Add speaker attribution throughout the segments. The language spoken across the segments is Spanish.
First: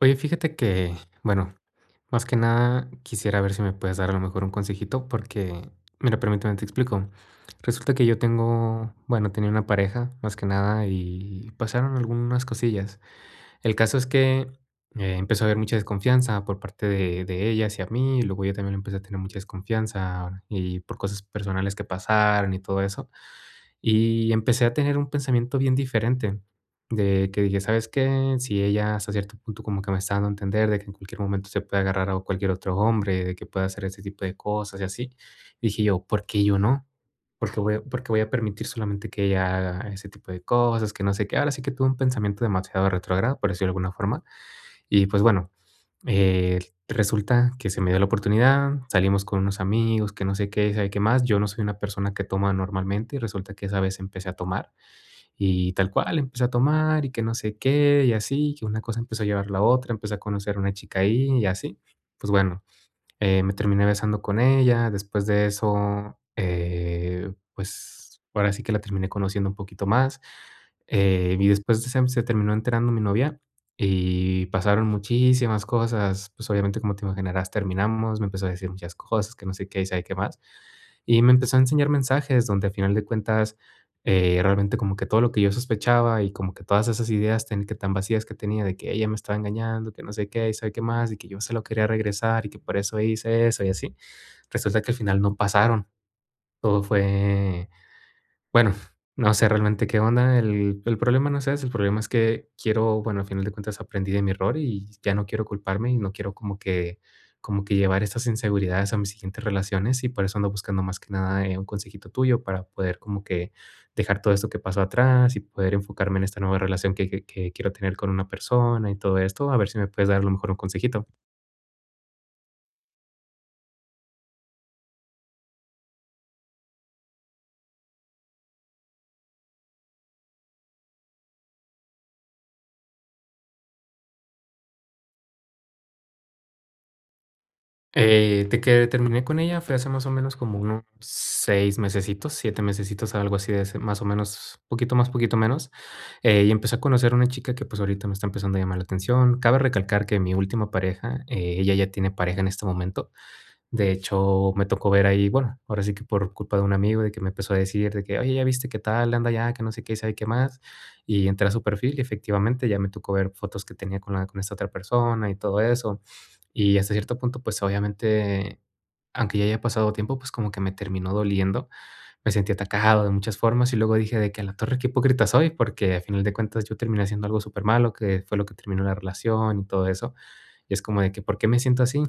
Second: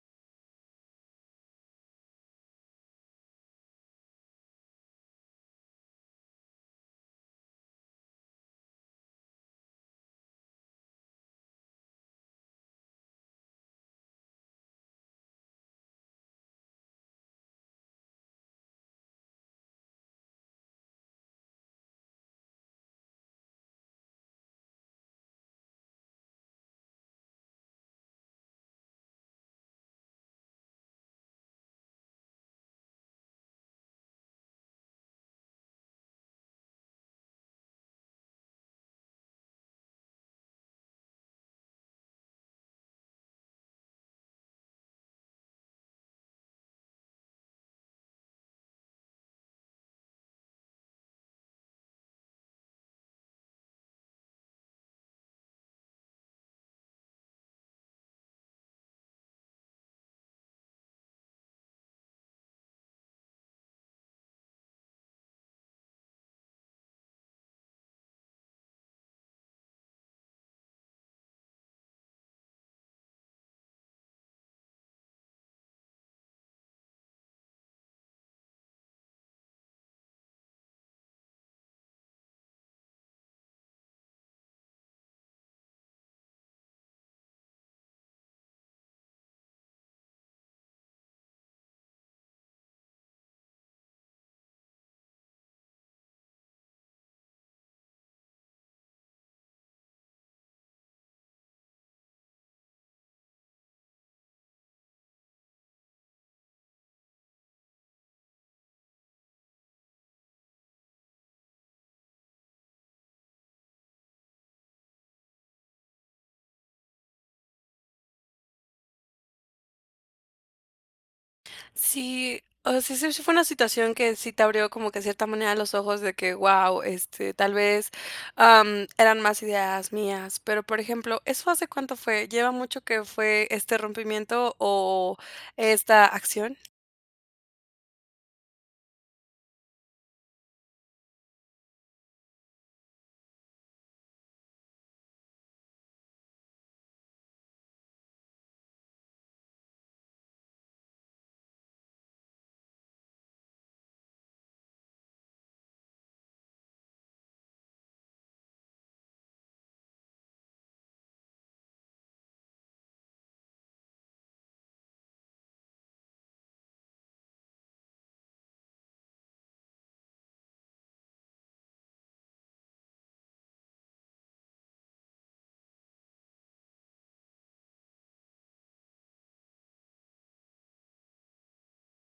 Speaker 1: Oye, fíjate que, bueno, más que nada, quisiera ver si me puedes dar a lo mejor, un consejito, porque mira, permíteme, te explico. Resulta que yo tengo bueno, tenía una pareja, más que nada, y pasaron algunas cosillas. El caso, es que empezó a haber mucha desconfianza, por parte de de ella hacia mí, y luego yo también le empecé a tener mucha desconfianza, y por cosas personales que pasaron, y todo eso. Y empecé a tener un pensamiento bien diferente, de que dije: "¿Sabes qué?, si ella, hasta cierto punto, como que me está dando a entender, de que en cualquier momento, se puede agarrar a un cualquier otro hombre, de que pueda hacer ese tipo de cosas, y así". Dije yo: "¿Por qué yo no? ¿Por qué voy por qué voy a permitir solamente que ella haga ese tipo de cosas?, que no sé qué". Ahora sí que tuve un pensamiento demasiado retrógrado, por decirlo de alguna forma. Y, pues, bueno, eh, resulta que se me dio la oportunidad, salimos con unos amigos, que no sé qué, sabe qué más. Yo no soy una persona que toma normalmente, y resulta que esa vez, empecé a tomar, y tal cual, empecé a tomar, y que no sé qué. Y así, y que una cosa empezó a llevar a la otra, empecé a conocer una chica ahí, y así. Pues, bueno, eh, me terminé besando con ella. Después de eso, eh, pues ahora sí que la terminé conociendo un poquito más. Eh, y después de sem se terminó enterando mi novia, y pasaron muchísimas cosas. Pues, obviamente, como te imaginarás, terminamos. Me empezó a decir muchas cosas, que no sé qué, y sabe que más. Y me empezó a enseñar mensajes, donde a final de cuentas, eh, realmente como que todo lo que yo sospechaba, y como que todas esas ideas, ten que tan vacías que tenía, de que ella me estaba engañando, que no sé qué, y sabe qué más. Y que yo se lo quería regresar, y que por eso hice eso, y así. Resulta que al final no pasaron. Todo fue bueno, no sé, realmente qué onda. El el problema no es ese, el problema es que quiero Bueno, al final de cuentas, aprendí de mi error, y ya no quiero culparme. Y no quiero como que como que llevar esas inseguridades a mis siguientes relaciones. Y por eso ando buscando más que nada, eh, un consejito tuyo, para poder como que dejar todo esto que pasó, atrás. Y poder enfocarme en esta nueva relación, que que que quiero tener con una persona, y todo esto. A ver si me puedes dar, a lo mejor, un consejito.
Speaker 2: Sí, o sea, sí sí fue una situación que sí te abrió como que, de cierta manera, los ojos, de que: "Wao, este, tal vez, am, eran más ideas mías". Pero, por ejemplo, ¿eso hace cuánto fue? ¿Lleva mucho que fue este rompimiento o esta acción?
Speaker 1: Eh, de que terminé con ella, fue hace más o menos como unos 6 mesecitos, 7 mesecitos, algo así de ese más o menos, poquito más, poquito menos, eh, y empecé a conocer una chica que, pues, ahorita me está empezando a llamar la atención. Cabe recalcar que mi última pareja, eh, ella ya tiene pareja en este momento. De hecho, me tocó ver ahí, bueno, ahora sí que por culpa de un amigo, de que me empezó a decir, de que: "Oye, ya viste qué tal, anda allá, que no sé qué, y sabe qué más". Y entré a su perfil, y efectivamente, ya me tocó ver fotos que tenía con la con esta otra persona y todo eso. Y hasta cierto punto, pues, obviamente, aunque ya haya pasado tiempo, pues, como que me terminó doliendo, me sentí atacado de muchas formas. Y luego dije de que: "A la torre, qué hipócrita soy", porque a final de cuentas yo terminé haciendo algo súper malo, que fue lo que terminó la relación y todo eso. Y es como de que, ¿por qué me siento así?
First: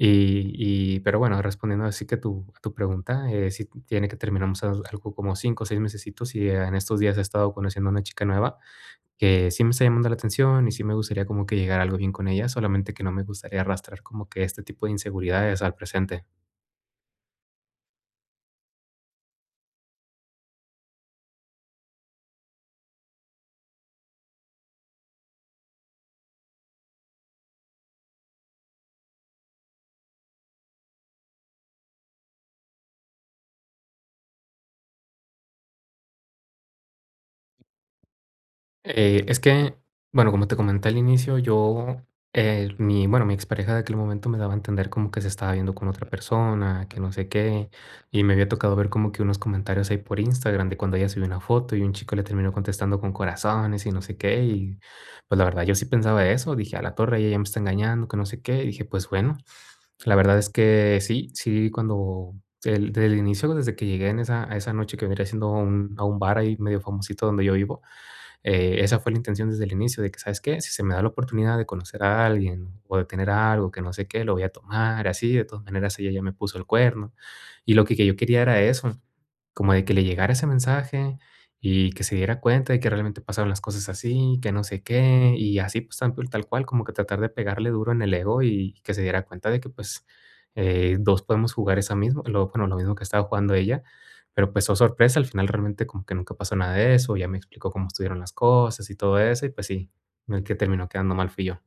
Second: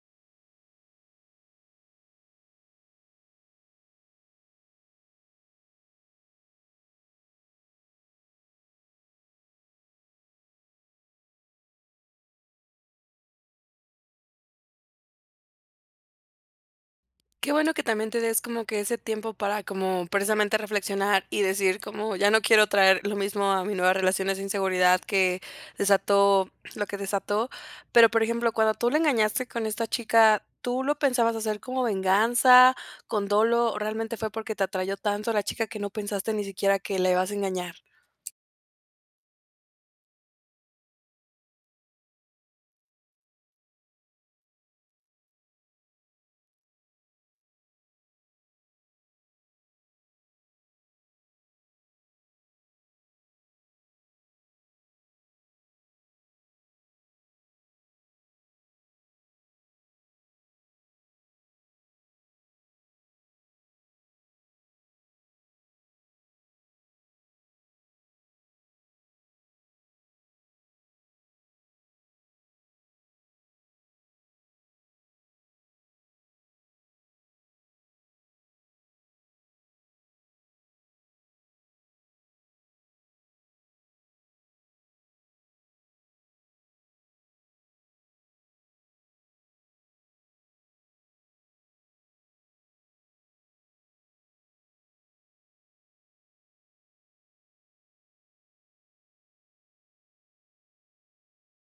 Speaker 1: Y y, pero bueno, respondiendo ahora sí que a tu a tu pregunta, eh, sí t tiene que terminamos as algo como 5, 6 mesecitos, y, eh, en estos días he estado conociendo a una chica nueva. Que sí me está llamando la atención, y sí me gustaría como que llegara a algo bien con ella. Solamente que no me gustaría arrastrar como que este tipo de inseguridades al presente.
Speaker 2: Qué bueno que también te des como que ese tiempo para como, precisamente reflexionar y decir como: "Ya no quiero traer lo mismo a mi nueva relaciones de inseguridad que desató lo que desató". Pero, por ejemplo, cuando tú la engañaste con esta chica, ¿tú lo pensabas hacer como venganza, con dolo, o realmente fue porque te atrajo tanto la chica que no pensaste ni siquiera que la ibas a engañar?
Speaker 1: Eh, es que, bueno, como te comenté al inicio, yo, eh, mi bueno, mi ex pareja de aquel momento me daba a entender como que se estaba viendo con otra persona, que no sé qué. Y me había tocado ver como que unos comentarios ahí por Instagram de cuando ella subió una foto, y un chico le terminó contestando con corazones y no sé qué, y, pues, la verdad yo sí pensaba eso. Dije: "A la torre, ella me está engañando, que no sé qué". Y dije, pues, bueno, la verdad es que sí, sí cuando del desde el inicio, desde que llegué en esa a esa noche que venía haciendo un a un bar ahí medio famosito donde yo vivo, eh, esa fue la intención desde el inicio, de que: "¿Sabes qué? Si se me da la oportunidad de conocer a alguien, o de tener a algo, que no sé qué, lo voy a tomar, así, de todas maneras ella ya me puso el cuerno". Y lo que que yo quería era eso, como de que le llegara ese mensaje, y que se diera cuenta de que realmente pasaron las cosas así, que no sé qué, y así, pues, tal cul tal cual como que tratar de pegarle duro en el ego y que se diera cuenta de que, pues, eh, 2 podemos jugar esa mismo lo bueno, lo mismo que estaba jugando ella. Pero, pues, oh, sorpresa. Al final, realmente, como que nunca pasó nada de eso. Ella me explicó cómo estuvieron las cosas y todo eso, y, pues, sí, el que terminó quedando mal fui yo.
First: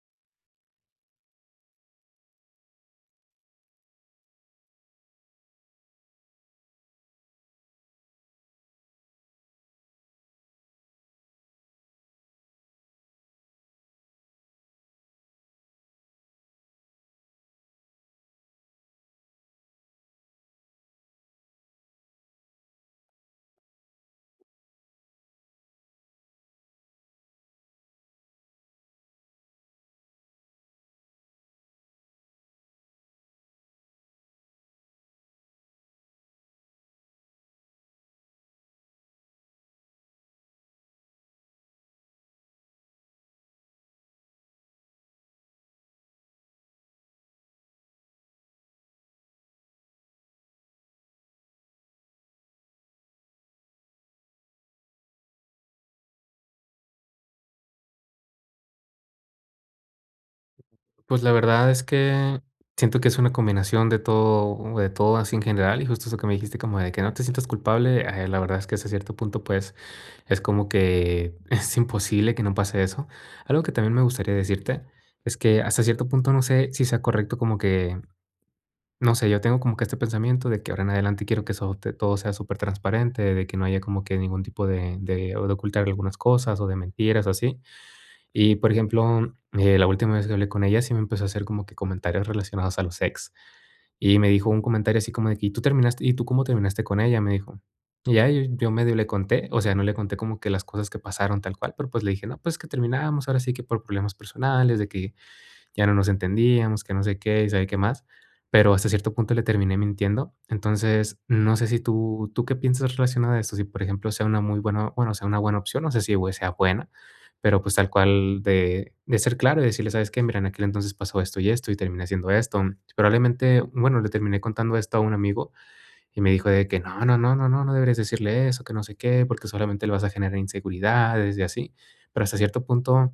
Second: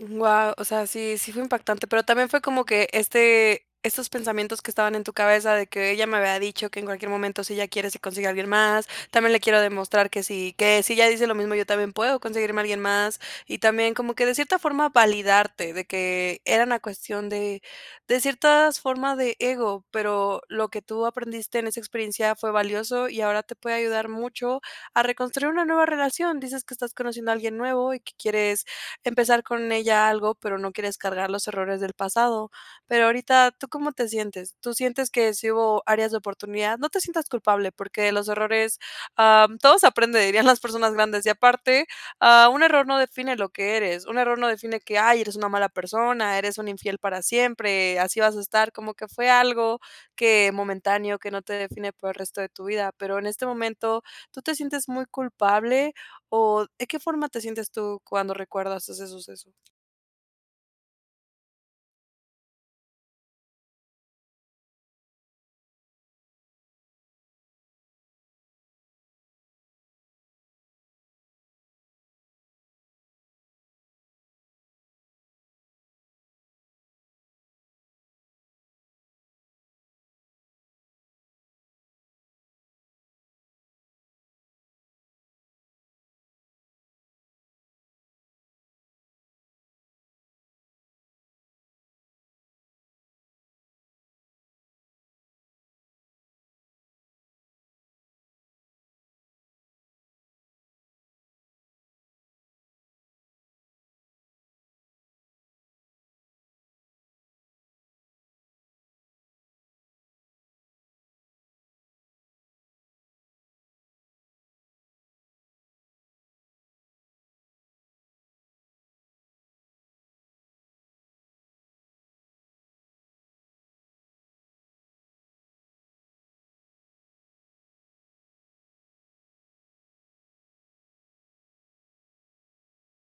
Speaker 2: Guau, o sea, sí sí fue impactante, pero también fue como que este esos pensamientos que estaban en tu cabeza de que: "Ella me había dicho que en cualquier momento si ella quiere se consigue a alguien más. También le quiero demostrar que si que si ella dice lo mismo, yo también puedo conseguirme a alguien más". Y también como que de cierta forma validarte de que era una cuestión de decir todas formas de ego, pero lo que tú aprendiste en esa experiencia fue valioso, y ahora te puede ayudar mucho a reconstruir una nueva relación. Dices que estás conociendo a alguien nuevo y que quieres empezar con ella algo, pero no quieres cargar los errores del pasado. Pero ahorita, ¿tú cómo te sientes? ¿Tú sientes que sí hubo áreas de oportunidad? No te sientas culpable, porque de los errores, am, todo se aprende, dirían las personas grandes, y aparte, ah, un error no define lo que eres, un error no define que: "Ay, eres una mala persona, eres un infiel para siempre". Así vas a estar como que fue algo que momentáneo, que no te define por el resto de tu vida, pero en este momento, ¿tú te sientes muy culpable? O, ¿de qué forma te sientes tú cuando recuerdas ese suceso?
Speaker 1: Pues, la verdad es que, siento que es una combinación de todo, de todo así en general, y justo eso que me dijiste como de que: "No te sientas culpable", eh, la verdad es que hasta cierto punto, pues, es como que es imposible que no pase eso. Algo que también me gustaría decirte es que, hasta cierto punto, no sé si sea correcto como que no sé, yo tengo como que este pensamiento de que ahora en adelante quiero que eso te todo sea supertransparente, de que no haya como que ningún tipo de de ocultar algunas cosas, o de mentiras, así. Y, por ejemplo, mm, eh, la última vez que hablé con ella sí me empezó a hacer como que comentarios relacionados a los ex. Y me dijo un comentario así como de: "¿Y tú terminaste y tú cómo terminaste con ella?", me dijo. Y ya, yo medio le conté, o sea, no le conté como que las cosas que pasaron tal cual, pero, pues, le dije, no, pues, que terminábamos ahora sí que por problemas personales, de que ya no nos entendíamos, que no sé qué, y sabe qué más. Pero, hasta cierto punto, le terminé mintiendo. Entonces, no sé si tú tú qué piensas relacionado a esto, si por ejemplo sea una muy buena bueno, sea una buena opción, no sé si u eh, sea buena. Pero, pues, tal cual, de de ser claro y decirle: "¿Sabes qué?, mira, en aquel entonces pasó esto y esto, y terminé haciendo esto". Probablemente, bueno, le terminé contando esto a un amigo, y me dijo de que: "No, no, no, no, no, no deberías decirle eso, que no sé qué, porque solamente le vas a generar inseguridades y así". Pero hasta cierto punto,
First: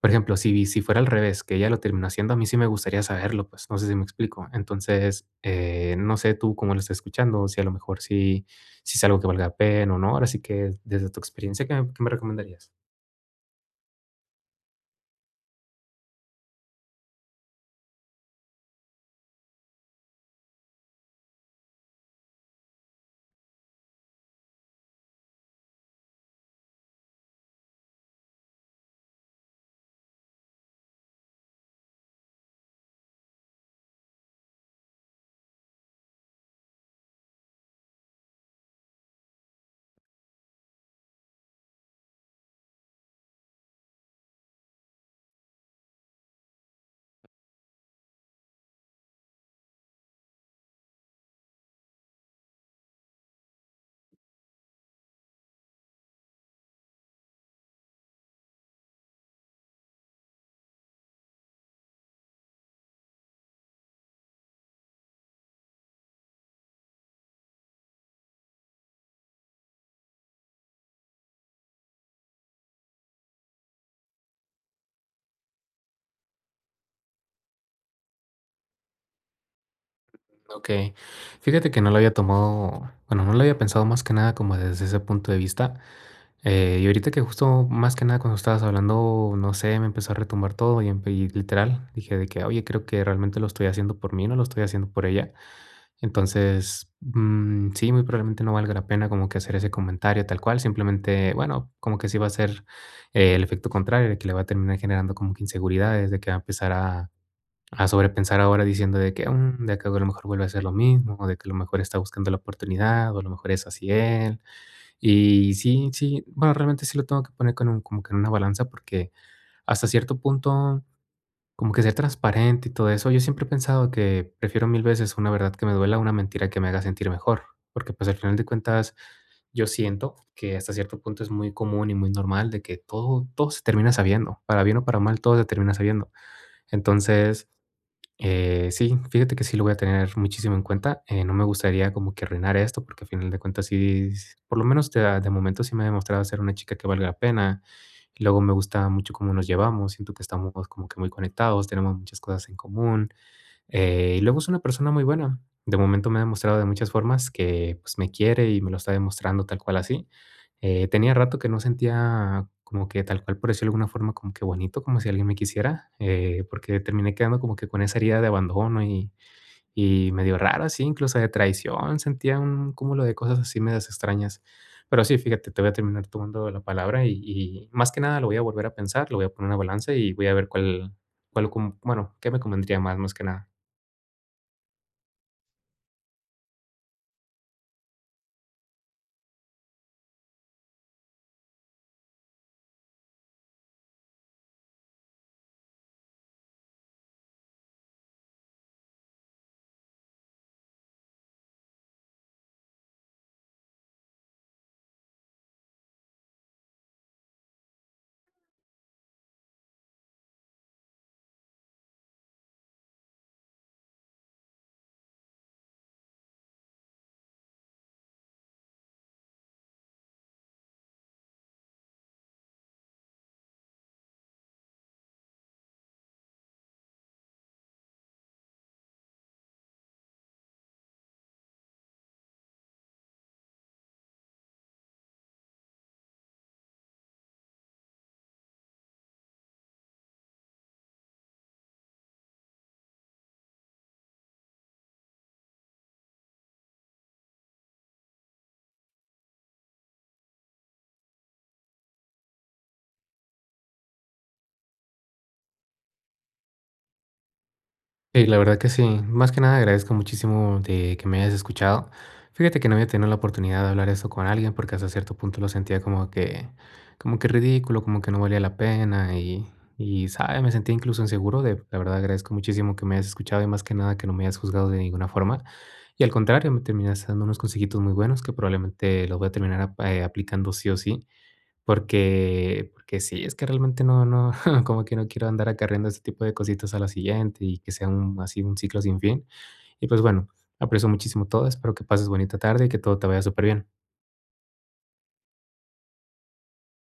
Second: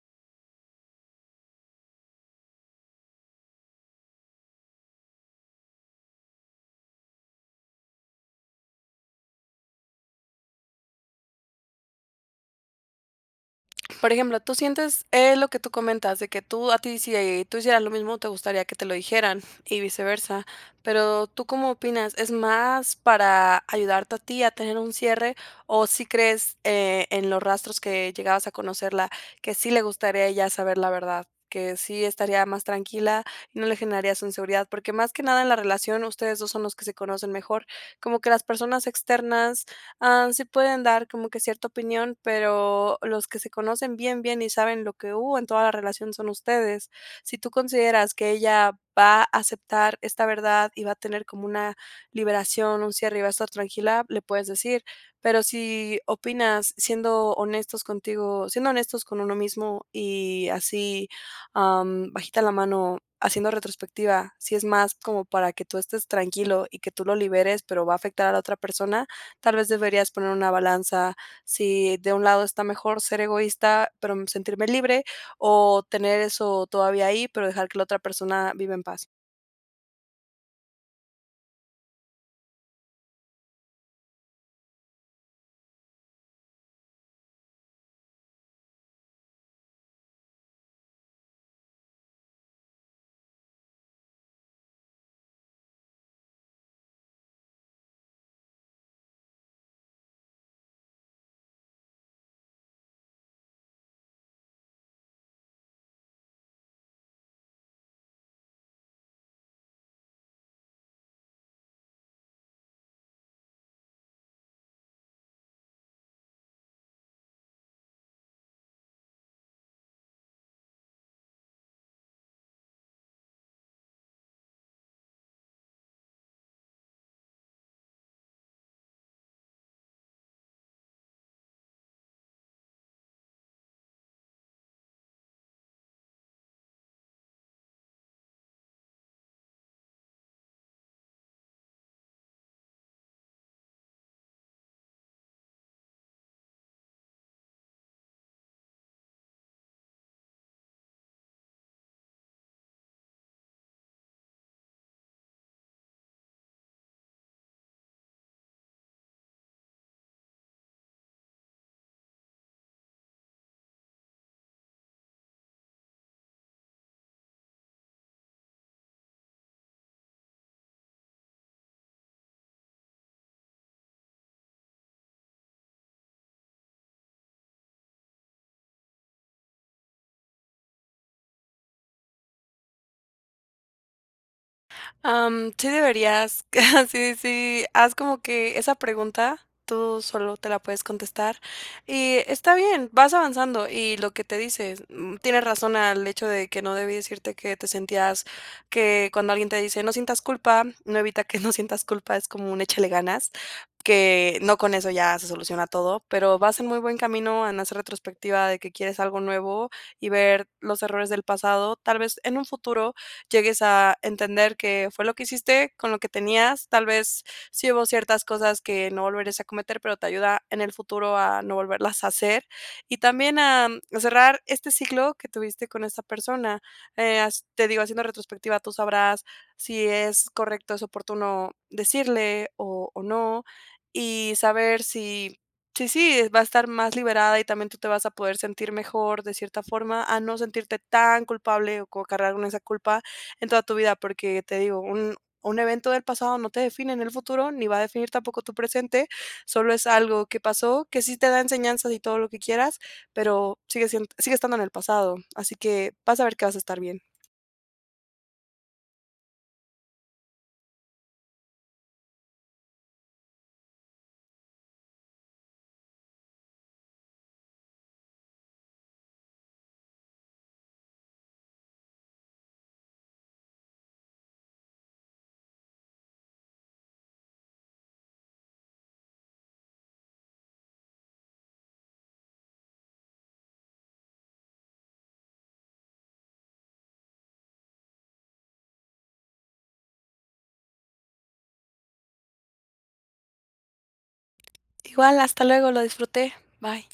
Speaker 1: por ejemplo, si si fuera al revés, que ella lo terminó haciendo, a mí sí me gustaría saberlo, pues, no sé si me explico. Entonces, eh, no sé tú cómo lo estás escuchando, si a lo mejor si, si es algo que valga pena o no. Ahora sí que, desde tu experiencia, ¿qué m qué me recomendarías?
Speaker 2: Por ejemplo, tú sientes, eh, lo que tú comentas de que tú a ti si, eh, tú hicieras lo mismo, te gustaría que te lo dijeran, y viceversa. Pero, ¿tú cómo opinas? ¿Es más para ayudarte a ti a tener un cierre, o sí crees, eh, en los rastros que llegabas a conocerla, que sí le gustaría a ella saber la verdad, que sí estaría más tranquila, no le generarías inseguridad? Porque más que nada en la relación ustedes 2 son los que se conocen mejor, como que las personas externas, ah, sí pueden dar como que cierta opinión, pero los que se conocen bien, bien, y saben lo que hubo en toda la relación son ustedes. Si tú consideras que ella va a aceptar esta verdad y va a tener como una liberación, un cierre y va a estar tranquila, le puedes decir. Pero si opinas siendo honestos contigo siendo honestos con uno mismo y así, am, bajita la mano haciendo retrospectiva. Si es más como para que tú estés tranquilo y que tú lo liberes, pero va a afectar a la otra persona, tal vez deberías poner una balanza. Si de un lado está mejor ser egoísta, pero, mm, sentirme libre, o tener eso todavía ahí, pero dejar que la otra persona viva en paz.
Speaker 1: Okey, fíjate que no lo había tomado Bueno, no lo había pensado más que nada como desde ese punto de vista, eh, y ahorita que justo, más que nada cuando estabas hablando, no sé, me empezó a retumbar todo, y empe y literal, dije de que: "Oye, creo que realmente lo estoy haciendo por mí, no lo estoy haciendo por ella". Entonces, mm, sí, muy probablemente no valga la pena como que hacer ese comentario tal cual. Simplemente, bueno, como que sí va a ser el efecto contrario, de que le va a terminar generando como que inseguridades, de que va a empezar a a sobrepensar ahora diciendo de que: "Mm, de que, a lo mejor, vuelve a ser lo mismo, o de que a lo mejor está buscando la oportunidad, o a lo mejor es así él". Y sí, sí, bueno, realmente sí lo tengo que poner con un como que en una balanza, porque hasta cierto punto, como que ser transparente y todo eso Yo siempre he pensado que prefiero mil veces una verdad que me duela, a una mentira que me haga sentir mejor. Porque, pues, al final de cuentas, yo siento, que hasta cierto punto, es muy común y muy normal, de que todo todo se termina sabiendo, para bien o para mal, todo se termina sabiendo. Entonces, eh, sí, fíjate que sí lo voy a tener muchísimo en cuenta, eh, no me gustaría como que arruinar esto, porque, al final de cuentas, sí, s por lo menos, te da de momento, sí me ha demostrado ser una chica que valga la pena. Luego, me gusta mucho cómo nos llevamos, siento que estamos como que muy conectados, tenemos muchas cosas en común, eh, y luego, es una persona muy buena. De momento, me ha demostrado de muchas formas que, pues, me quiere, y me lo está demostrando tal cual así, eh, tenía rato que no sentía como que, tal cual por decir, de alguna forma como que bonito, como si alguien me quisiera, eh, porque terminé quedando como que con esa herida de abandono y y medio raro, sí, incluso de traición. Sentía un cúmulo de cosas así, medias extrañas. Pero sí, fíjate, te voy a terminar tomando la palabra y y más que nada lo voy a volver a pensar, lo voy a poner en una balanza y voy a ver cuál cuál com bueno, qué me convendría más, más que nada.
Speaker 2: Am, sí deberías sí, sí. Haz como que esa pregunta, tú sólo te la puedes contestar. Y está bien, vas avanzando. Y lo que te dices, mm, tienes razón, al hecho de que no debí decirte, que te sentías que cuando alguien te dice: "No sientas culpa", no evita que no sientas culpa. Es como un échale ganas, que no con eso ya se soluciona todo. Pero vas en muy buen camino, en hacer retrospectiva de que quieres algo nuevo, y ver los errores del pasado. Tal vez, en un futuro, llegues a entender, qué fue lo que hiciste con lo que tenías. Tal vez, sí hubo ciertas cosas que no volverías a cometer, pero te ayuda en el futuro a no volverlas a hacer. Y también, a cerrar este ciclo que tuviste con esta persona. Eh, has te digo, haciendo retrospectiva, tú sabrás si es correcto, es oportuno decirle, o o no. Y saber si, si sí va a estar más liberada. Y también tú te vas a poder sentir mejor, de cierta forma, a no sentirte tan culpable, o co cargar con esa culpa, en toda tu vida. Porque te digo, un un evento del pasado, no te define en el futuro, ni va a definir tampoco tu presente. Solo es algo que pasó, que sí te da enseñanzas, y todo lo que quieras, pero sigue sien sigue estando en el pasado. Así que, vas a ver que vas a estar bien.
Speaker 1: Eh, y la verdad que sí. Más que nada, agradezco muchísimo de que me hayas escuchado. Fíjate, que no había tenido la oportunidad, de hablar eso con alguien, porque hasta cierto punto lo sentía como que como que ridículo, como que no valía la pena. Y y, ¿sabes?, me sentía incluso, inseguro de La verdad, agradezco muchísimo que me hayas escuchado, y más que nada, que no me hayas juzgado de ninguna forma. Y al contrario, me terminas dando unos consejitos muy buenos, que probablemente, lo voy a terminar, ah, eh, aplicando, sí o sí, porque porque sí. Es que realmente, no no como que no quiero, andar acarreando este tipo de cositas a la siguiente, y que sea un así, un ciclo sin fin. Y, pues, bueno, aprecio muchísimo todo. Espero que pases bonita tarde, y que todo te vaya súper bien.
Speaker 2: Igual. Hasta luego. Lo disfruté. Bye.